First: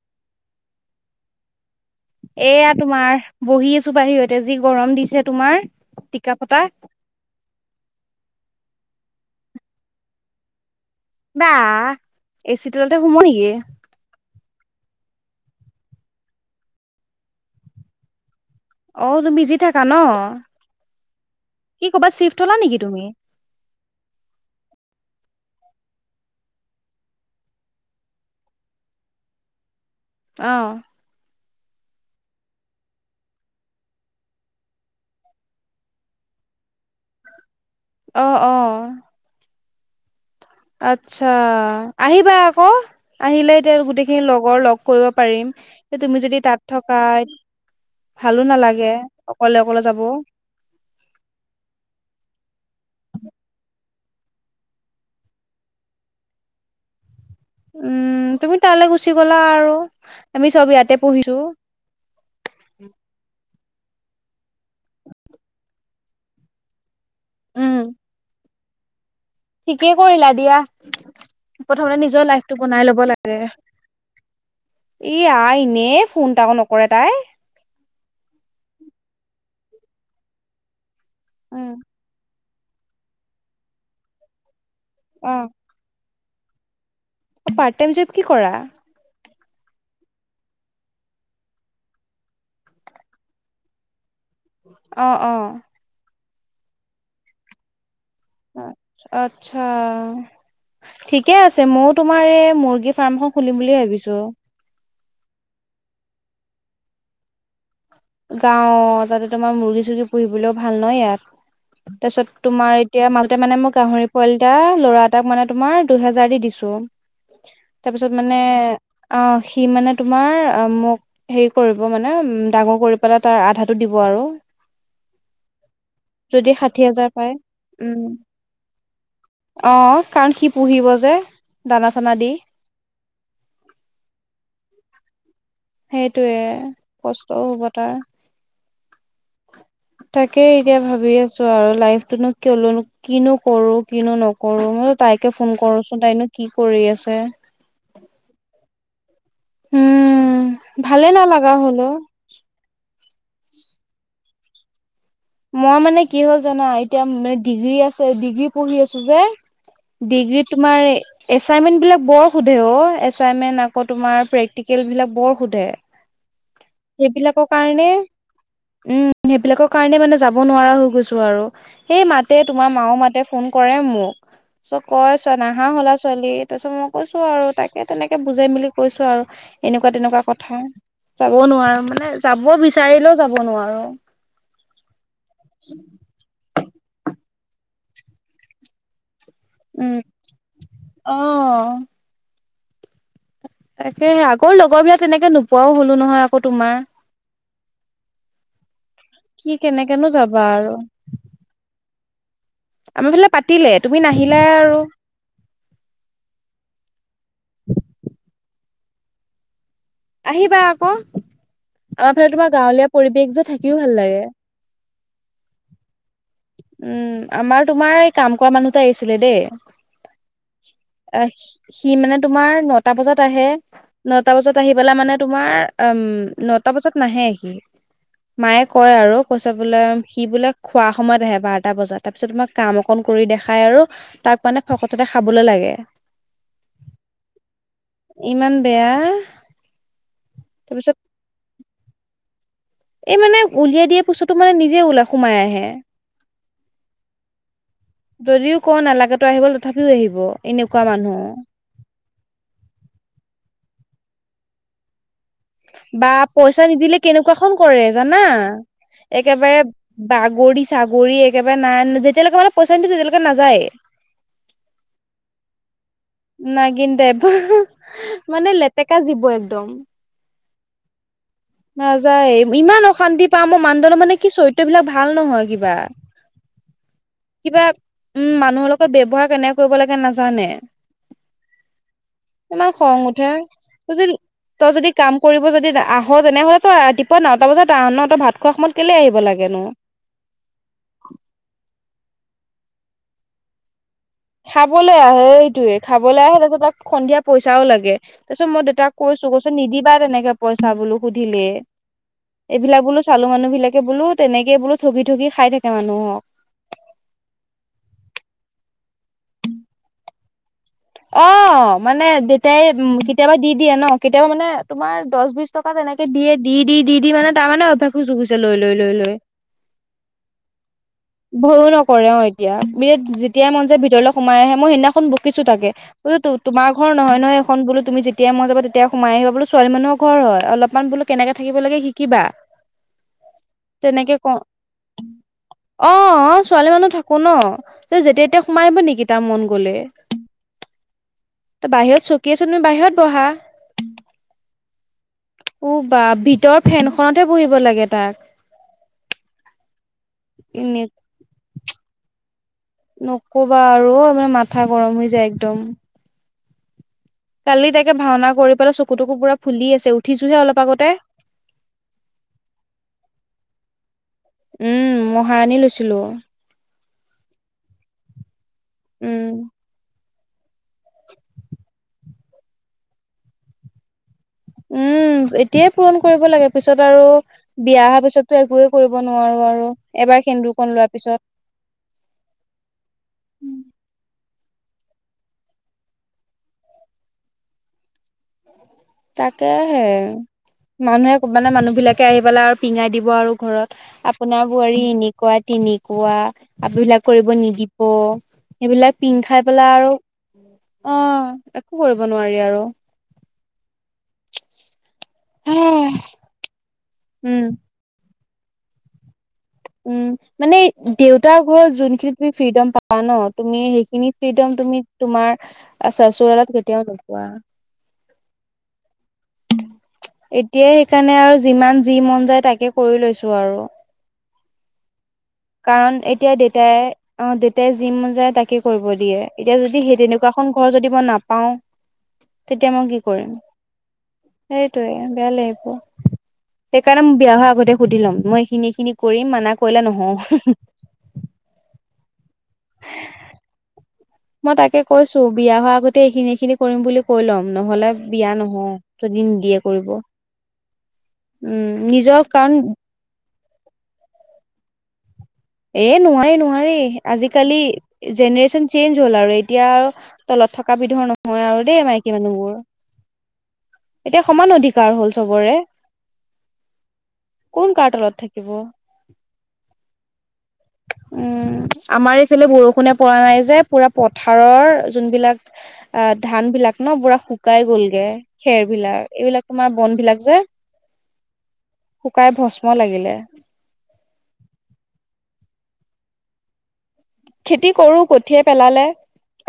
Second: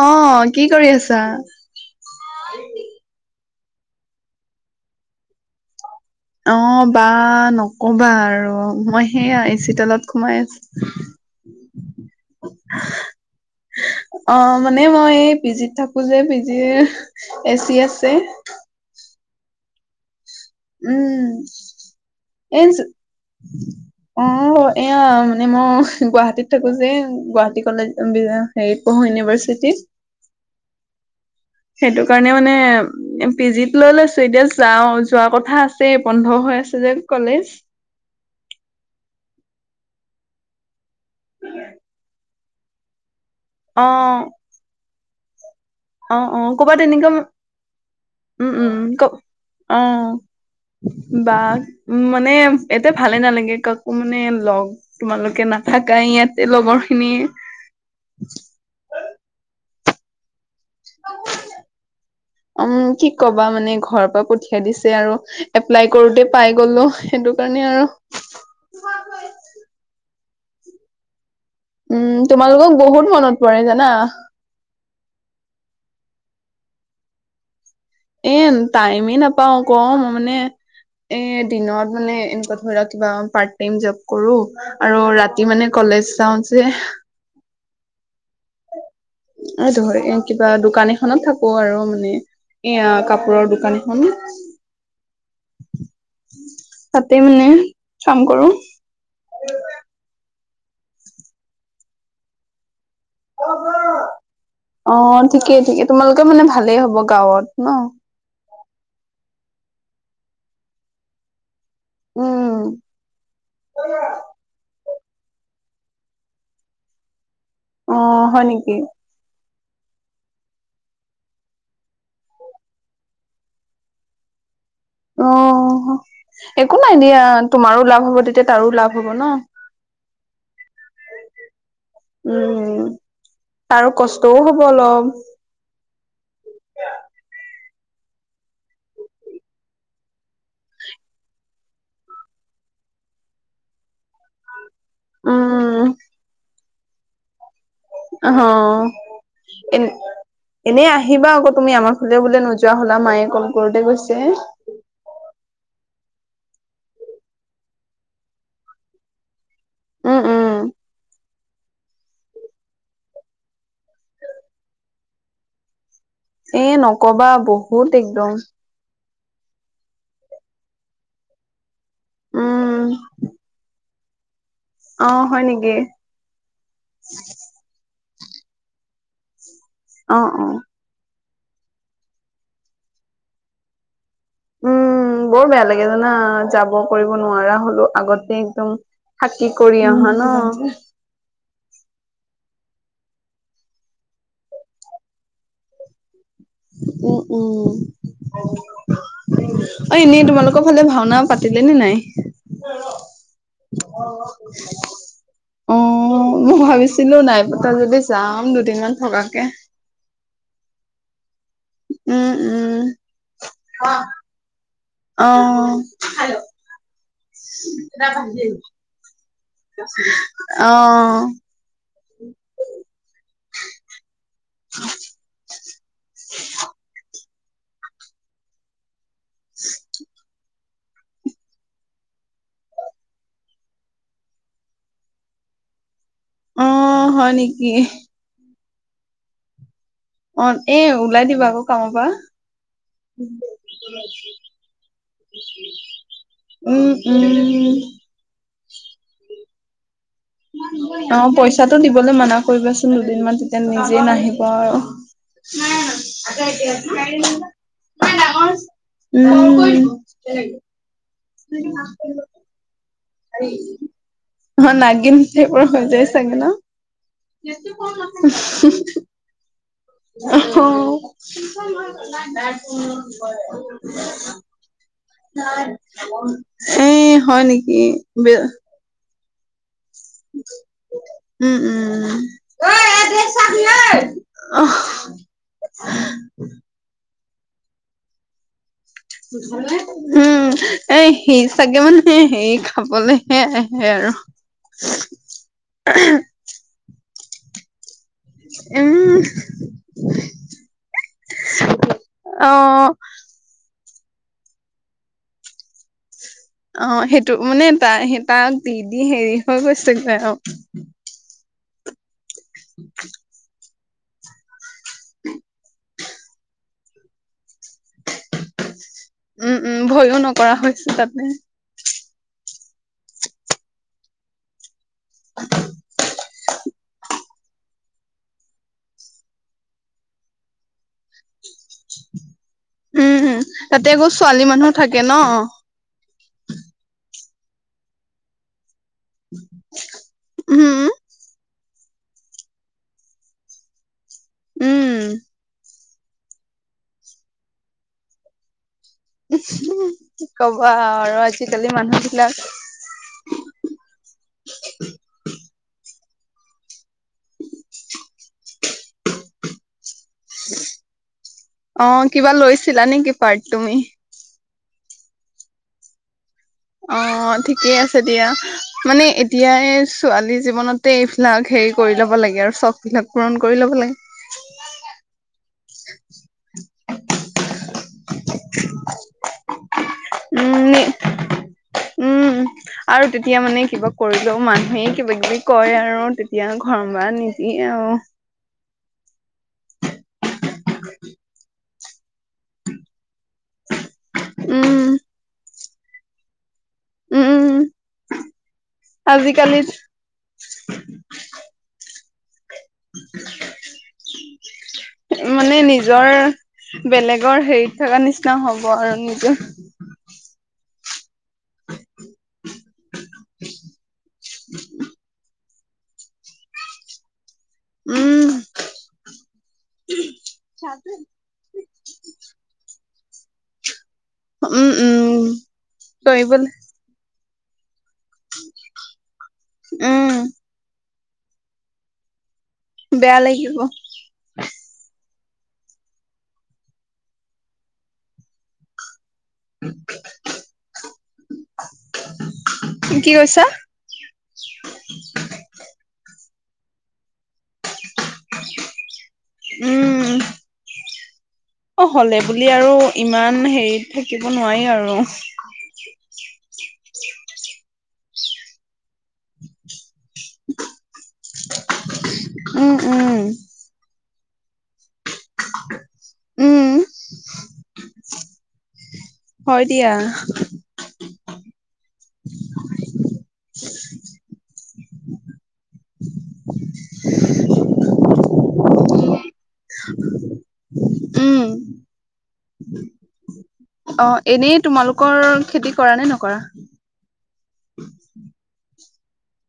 অ কি কৰি আছা। এয়া তোমাৰ বহি আছো বাহিৰতে যি গৰম দিছে তোমাৰ। টিকা অ ফটা বা নকবা আৰু মই সেইয়াই এচি তলত সোমাই আছো বা এচি তলতে ঘোম নেকি অ' মানে মই এই পি জিত থাকো যে পি জিৰ এ চি আছে অ তুমি পিজিত থাকা ন উম কি ক'বাত চিফ্ট হলা এ নেকি তুমি অ এয়া। মানে মই গুৱাহাটীত থাকো যে গুৱাহাটী কলেজ হেৰি পঢ়ো ইউনিভাৰ্চিটি অহ সেইটো কাৰণে মানে পি জিত লৈ লৈছো এতিয়া যাও যোৱা কথা আছে বন্ধ হৈ আছে যে কলেজ। অহ অ আচ্ছা আহিবা আকৌ আহিলে এতিয়া গোটেইখিনি অ', লগৰ লগ কৰিব পাৰিম। তুমি অ', যদি অ' তাত ক'বাত থকা এনেকুৱা ভালো উম, উম, নালাগে ক অকলে অকলে যাব। অ'। বা উ মানে এ তে ভালে নালাগে কাকো মানে লগ তোমালোকে নাথাকাই ইয়াতে লগৰ খিনি উম তুমি তালৈ গুচি গ'লা আৰু। আমি চব ইয়াতে পঢ়িছো। উম কি কবা মানে ঘৰৰ পৰা পঠিয়াই দিছে আৰু এপ্লাই কৰোতে পাই গলো সেইটো কাৰণে আৰু [unintelligible] ঠিকে কৰিলা দিয়া। প্ৰথমতে উম নিজৰ লাইফটো তোমালোকক বনাই ল'ব বহুত মনত লাগে পৰে জানা এ আই এনে ফোন এটা নকৰে তাই এ টাইমে নাপাও ক মই মানে এ উম, দিনত মানে এনেকোৱা ধৰা কিবা পাৰ্ট টাইম জব কৰো আৰু অ', ৰাতি মানে কলেজ চাও যে। পাৰ্ট টাইম জব কি কৰা। এইটো হয় এ কিবা দোকান এখনত থাকো আৰু মানে। এয়া কাপোৰৰ দোকানখন। অ অ তাতে মানে কাম কৰো আত্ছা [unintelligible] ঠিকে আছে ময়ো তোমাৰ এই মুৰ্গী ফাৰ্মখন খুলিম বুলিয়ে ভাবিছোঁ অ ঠিকেই ঠিকে তোমালোকে মানে ভালেই হব গাঁৱত ন যাও তাতে তোমাৰ মুৰ্গী চৰ্গী পঢ়িবলৈও ভাল নহ ইয়াত তাৰপিছত উম তোমাৰ এতিয়া মাল মানে মোৰ গাহৰি পোৱলী এটা লৰা তাক মানে তোমাৰ দুহেজাৰ দি দিছো অ তাৰপিছত মানে হয় নেকি অ সি মানে তোমাৰ অ মোক হেৰি কৰিব মানে ডাঙৰ কৰিব পেলাই তাৰ আধাটো দিব আৰু অ যদি ষাঠি একো নাই হাজাৰ দিয়া পায় তোমাৰো উম। লাভ হ'ব তেতিয়া তাৰো লাভ হব ন অ কাৰণ কি পুহিব যে দানা চানা দি উম তাৰ কষ্টও হব অলপ সেইটোৱে কষ্টও হ'ব তাৰ [inaudible] তাকে এতিয়া ভাবি আছো আৰু লাইফতোনো কেলেনো কিনো কৰো কিনো নকৰো ম তাইকে ফোন উম কৰোচোন তাইনো কি কৰি আছে। এনে উম এনেই ভালে আহিবা আকৌ নালাগা তুমি হলো আমাৰ সৈতে বোলে নোযোৱা হলা মায়ে কলকৰোতে গৈছে মই মানে কি হ'ল জানা এতিয়া ডিগ্ৰী আছে ডিগ্ৰী পঢ়ি আছো যে উম উম ডিগ্ৰীত তোমাৰ এছাইনমেণ্ট বিলাক বৰ সোধে অ এচাইনমেন্ট আকৌ তোমাৰ প্ৰেক্টিকেল বিলাক বৰ সোধে এ নকবা সেইবিলাকৰ বহুত কাৰণে একদম উম সেইবিলাকৰ কাৰণে মানে যাব নোৱাৰা হৈ গৈছো আৰু সেই মাতে তোমাৰ উম মা মাতে ফোন কৰে মোক চ অ কয় চোৱা হয় নাহা নেকি হলা ছোৱালী তাৰ পিছত মই কৈছো আৰু তাকে তেনেকে বুজাই মেলি কৈছো আৰু এনেকুৱা অ তেনেকুৱা অ কথা যাব নোৱাৰো মানে যাব বিচাৰিলেও যাব নোৱাৰো উম বৰ বেয়া লাগে জানা যাব কৰিব নোৱাৰা হলো আগতে একদম থাকাকি কৰি উম, অহা ন অ', তাকে আগৰ লগৰ বিলাক তেনেকে নোপোৱাও হ'লো নহয় আকৌ তোমাৰ। উম উম কি অ কেনেকেনো এনেই যাবা তোমালোকৰ আৰু ফালে ভাওনা পাতিলে নে নাই আমাৰ ফালে পাতিলে তুমি নাহিলা আৰু অ মই ভাবিছিলো নাই পতা যদি যাম দুদিনমান থকাকে আহিবা আকৌ আমাৰ ফালে উম তোমাৰ উম গাঁৱলীয়া পৰিবেশ যে থাকিও ভাল লাগে উম অ আমাৰ তোমাৰ এই কাম কৰা মানুহতে আহিছিলে দেই [inaudible] আহ সি মানে তোমাৰ নটা বজাত আহে নটা বজাত আহি পেলা মানে তোমাৰ উম নটা বজাত নাহে সি মায়ে কয় আৰু কৈছে বোলে সি বোলে খোৱা সময়ত আহে বাৰটা বজাত তাৰপিছত তোমাক কাম অকন কৰি দেখাই আৰু তাক মানে ভকততে খাবলৈ লাগে। অ হয় নেকি ইমান বেয়া অ এ তাৰপিছত ওলাই দিবা আকৌ কামৰ পৰা এই মানে উলিয়াই দিয়া পাছটো মানে নিজে ওলাই সোমাই আহে উম উম যদিও কও নালগে তই আহিব তথাপিও আহিব এনেকুৱা অ মানুহ পইচাটো দিবলৈ মানা কৰিবাচোন দুদিনমান তেতিয়া নি আজি নাহিব আৰু। বা পইচা নিদিলে কেনেকোৱাখন কৰে জানা একেবাৰে উম বাগৰি ছাগৰি একেবাৰে নাই যেতিয়ালৈকে মানে পইচা নিদিওঁ তেতিয়ালৈকে নাযায় অ নাগিন চেপৰ হৈ যায় চাগে ন নাগিন তাইপ মানে লেতেকা জীৱ একদম অ ৰাজাই ইমান অশান্তি পাাম মই মানুহজন মানে কি চৰিত্ৰ বিলাক ভাল নহয় কিবা এ হয় কিবা নেকি উম বি মানুহৰ লগত ব্যৱহাৰ কেনেকে কৰিব লাগে নাজানে উম উম ইমান খং উঠে তজি [unintelligible] অ তই যদি কাম কৰিব যদি আহ তেনেহলে তই ৰাতিপুৱা নটা বজাত আহ ন তই ভাত খোৱা সময়ত কেলে আহিব লাগেনো উম এ সি চাগে মানে সি সে খাবলৈহে আহে আৰু। খাবলৈ আহে এইটোয়ে খাবলৈ আহে তাছত তাক সন্ধিয়া পইচাও লাগে। তাৰ পিছত মই দেউতাক উম কৈছো কৈছৈ নিদিবা তেনেকে পইচা বোলো সুধিলে। অ এইবিলাক বোলো চালো মানুহ বিলাকে বোলো তেনেকে বোলো ঠগি ঠগি খাই থাকে মানুহক অ সেইটো মানে তাই স তাক দি দি হেৰি হৈ গৈছেগৈ আৰু। অ মানে দেউতাই কেতিয়াবা দি দিয়ে ন কেতিয়াবা মানে তোমাৰ দহ বিশ টকা তেনেকে দিয়ে দি দি দি দি মানে তাৰমানে অভ্যাসো যোগিছে লৈ লৈ লৈ লৈ উম উম ভয়ো নকৰা হৈছে তাতে ভয় কৰে অ এতিয়া যেতিয়াই মন যাই ভিতৰলৈ সোমাই আহে মই সেইদিনাখন বকিছো তাকে বোলো তোমাৰ ঘৰ নহয় নহয় এখন বোলো তুমি যেতিয়া মন যাব তেতিয়া সোমাই আহিবা বোলো ছোৱালী মানুহৰ ঘৰ হয় অলপমান বোলো কেনেক থাকিব লাগে শিকিবা উম উম তাতে আকৌ তেনেকে কওঁ ছোৱালী মানুহ থাকে ন অ ছোৱালী মানুহ থাকো ন তাই যেতিয়া এতিয়া সোমাই আহিব নি কি তাৰ মন গলে উম ত বাহিৰত চকী আছে তুমি বাহিৰত বহা উম উ বা ভিতৰ ফেনখনতে বহিব লাগে তাক কি কবা এনে আৰু আজিকালি মানুহ বিলাক। নকবা আৰু ঐ মানে মাথা গৰম হৈ যায় একদম। কালি তাকে ভাওনা কৰি পেলাই চকু টকু পুৰা ফুলি আছে উঠ অ কিবা লৈছিলা নেকি পাৰ্ট তুমি উম মহাৰণী লৈছিলো। অ ঠিকেই আছে দিয়া মানে উম, এতিয়াই ছোৱালী জীৱনতে এইবিলাক হেৰি কৰি ল'ব লাগে আৰু চখবিলাক পূৰণ কৰি ল'ব লাগে। উম এতিয়াই পূৰন কৰিব লাগে পিছত আৰু বিয়া অহা পিছতো একোয়ে কৰিব নোৱাৰো আৰু এবাৰ সেন্দুৰ কন উম লোৱাৰ পিছত ছাত উম আৰু তেতিয়া মানে কিবা কৰি মানুহে কিবা কিবি কৰে আৰু তেতিয়া ঘৰ বা নিদিয়ে আৰু। তাকে হে মানুহে মানে মানুহ বিলাকে আহি পেলাই আৰু পিঙাই দিব আৰু ঘৰত। আপোনাৰ বোৱাৰী উম এনেকোৱা তেনেকোৱা আপ বিলাক কৰিব উম নিদিব সেইবিলাক পিন্ধ খাই আজিকালি পেলাই আৰু অ একো কৰিব নোৱাৰি আৰু। মানে নিজৰ উম। বেলেগৰ হেৰিত থকা নিচিনা হ'ব আৰু নিজৰ উম মানে দেউতাৰ ঘৰত যোন য ত তুমি ফ্ৰীডম পা ন তুমি সেইখিনি ফ্ৰীডম তুমি তোমাৰ [unintelligible] আচ্ছা চোৰালত কেতিয়াও নোপোৱা [unintelligible] উম এতিয়াই সেইকাৰণে আৰু যিমান যি মন যায় তাকে কৰি লৈছো আৰু উম উম কাৰণ এতিয়া কৰিবলৈ দেউতাই অ দেউতাই যি ম যায় তাকে কৰিব দিয়ে এতিয়া যদি সেই উম তেনেকুৱাখন ঘৰ যদি নাপাও তেতিয়া মই কি বেয়া কৰিম লাগিব সেইটোৱে বেয়া লাগিব সেইকাৰণে মই বিয়া হোৱা আগতে সুধি লম মই এইখিনি এইখিনি কৰিম মানা কৰিলে নহও কি কৈছা মই তাকে কৈছো বিয়া হোৱা আগতে এইখিনি এইখিনি কৰিম বুলি কৈ ল'ম নহ'লে বিয়া নহও যদি নিদিয়ে কৰিব। উম অ উম হ'লে নিজৰ বুলি কাৰণ আৰু ইমান হেৰিত থাকিব নোৱাৰি আৰু এ নোৱাৰি নোৱাৰি আজিকালি জেনেৰেশ্যন চেইঞ্জ হ'ল আৰু এতিয়া আৰু তলত থকা বিধৰ নহয় আৰু দেই মাইকী মানুহবোৰ উম উম এতিয়া সমান অধিকাৰ হল চবৰে উম কোন কাৰ তলত থাকে এবোৰ হয় দিয়া উম আমাৰ এইফালে বৰষুণে পৰা নাই যে পুৰা পথাৰৰ যোনবিলাক অ ধান বিলাক ন পুৰা শুকাই গলগে খেৰ বিলাক এইবিলাক তোমাৰ বন বিলাক যে উম শুকাই ভস্ম লাগিলে অ এনেই তোমালোকৰ খেতি কৰা নে নকৰা খেতি কৰো কঠীয়া পেলালে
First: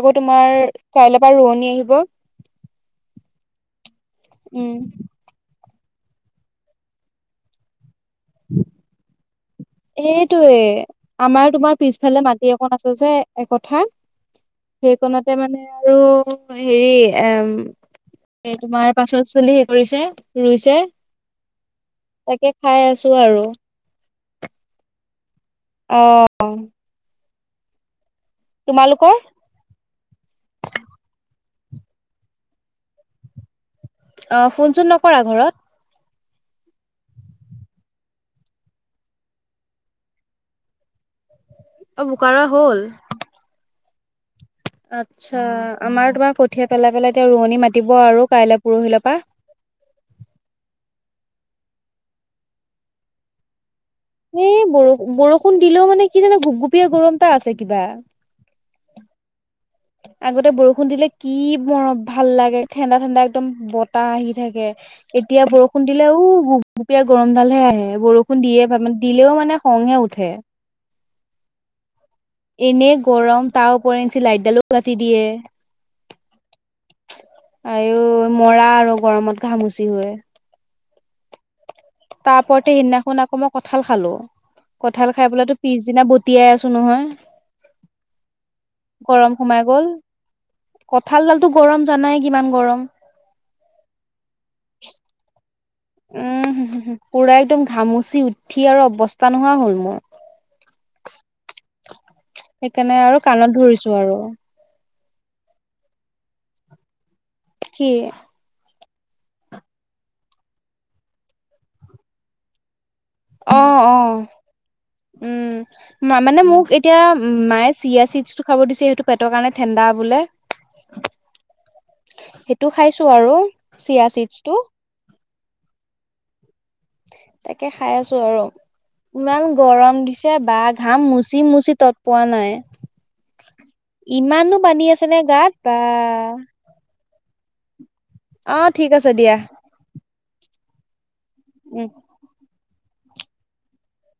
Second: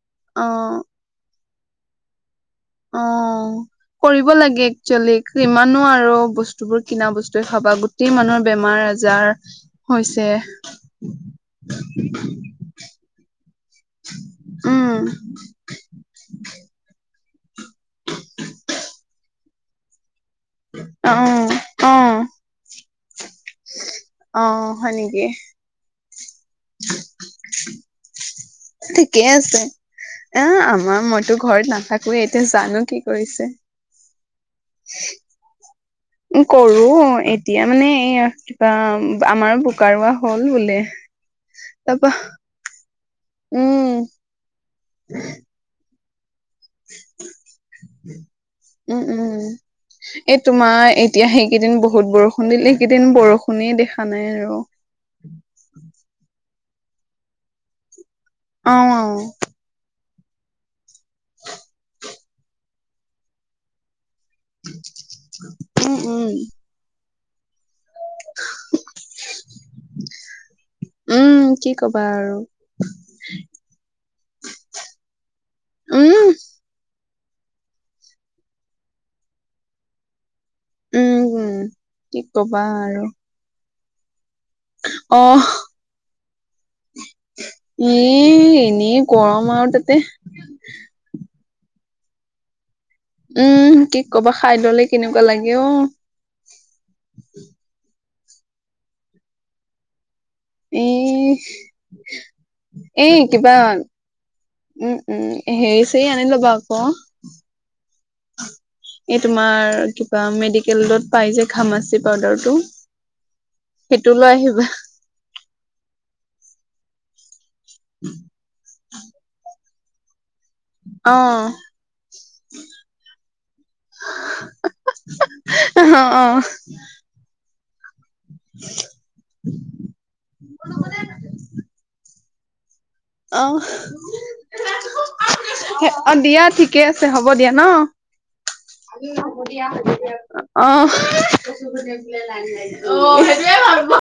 আকৌ অ তোমাৰ কাইলৈ পৰা ৰোৱনী আহিব অ কৰিব লাগে উম একচোলি ইমান [unintelligible] নোৱাৰো বস্তু বোৰ কিনা বস্তুৱে খাবা গোটেই মানুহৰ বেমাৰ আজাৰ হৈছে এইটোৱে আমাৰ তোমাৰ পিছফালে মাটি এক আছে যে একথা উম সেইখনতে মানে আৰু হেৰি এম তোমাৰ পাচল চলি হে কৰিছে [unintelligible] ৰুইছে অ অ তাকে খাই আছো আৰু অ হয়নেকি অঁ ঠিকেই আছে এ আমাৰ মইতো ঘৰত নাথাকুৱে এতিয়া জানো কি কৰিছে অ ফোন চোন নকৰা ঘৰত উ কৰো এতিয়া মানে এই কিবা আমাৰো বোকা ৰোৱা হল বোলে অ তাৰ পা বোকাৰুৱা হ'ল উম আচ্ছা আমাৰ তোমাৰ কত কঠীয়া পেলাই পেলাই তো ৰোৱনী মাতিব আৰু কাইলৈ উম, পৰহিলৰ উম। পৰা এই তোমাৰ এতিয়া সেইকেইদিন বহুত বৰষুণ দিল এইকেইদিন বৰষুণে দেখা নাই আৰু। এই বৰ বৰষুণ দিলেও মানে কি জানো গুপগুপিয়া গৰম এটা আছে কিবা অ আগতে বৰষুণ দিলে কি মৰম ভাল লাগে ঠাণ্ডা ঠাণ্ডা একদম বত টা আহি থাকে এতিয়া বৰষুণ উম, দিলে উম, ওঁ গুপগুপিয়া গৰম ডালহে আহে বৰষুণ দিয়ে দিলেও মানে খঙহে উঠে উম কি কব এনেই গৰম তাৰ ওপৰে এঞ্চ [unintelligible] লাইটডালো কাটি দিয়ে উম, আই ঐ আৰু মৰা আৰু গৰমত ঘামুচি হৈ উম উ তাৰোপৰতে সেই দিনা খন মই আক কথা কঁঠাল খালো কঁঠাল খাই পেলাইটো পিছদিনা বতিয়াই আছো নহয়। এই এনে গৰম সোমাই আৰু গ'ল। তাতে কঁঠালডালতো গৰম জানাই কিমান গৰম। উম কি কবা খাই ললে কেনেকুৱা লাগে। অ'। উম পুৰা একদম ঘামুচি উঠি আৰু অৱস্থা নোহোৱা হ'ল মোৰ। এ সেইকাৰণে এ আৰু কাণত কিবা ধৰিছো আৰু উম। উম হেৰি চেৰি আনি লবা আক কি এই তোমাৰ কিবা মেডিকেলত পাই যে ঘামচি পাউদাৰটো। অ অ সেইটো লৈ আহিবা উম মানে মোক এতিয়া মায়ে চিয়া চিড টো খাব দিছ সেইটো পেৰ কাৰণে ঠাণ্ডা বোলে। অ সেইটো খাইছো আৰু চিয়া চিডচটো। [unintelligible] অ অ তাকে খাই আছো। আৰু ইমান গৰম দিছে বা ঘাম মুচি মুচি তত পোৱা নাই। অ ইমানো পানি আছে নে গাত বা অ', দিয়া ঠিকে হ'ব দিয়া অ ঠিক আছে নহ দিয়া আহ আহ উম সেইটোৱে হয়।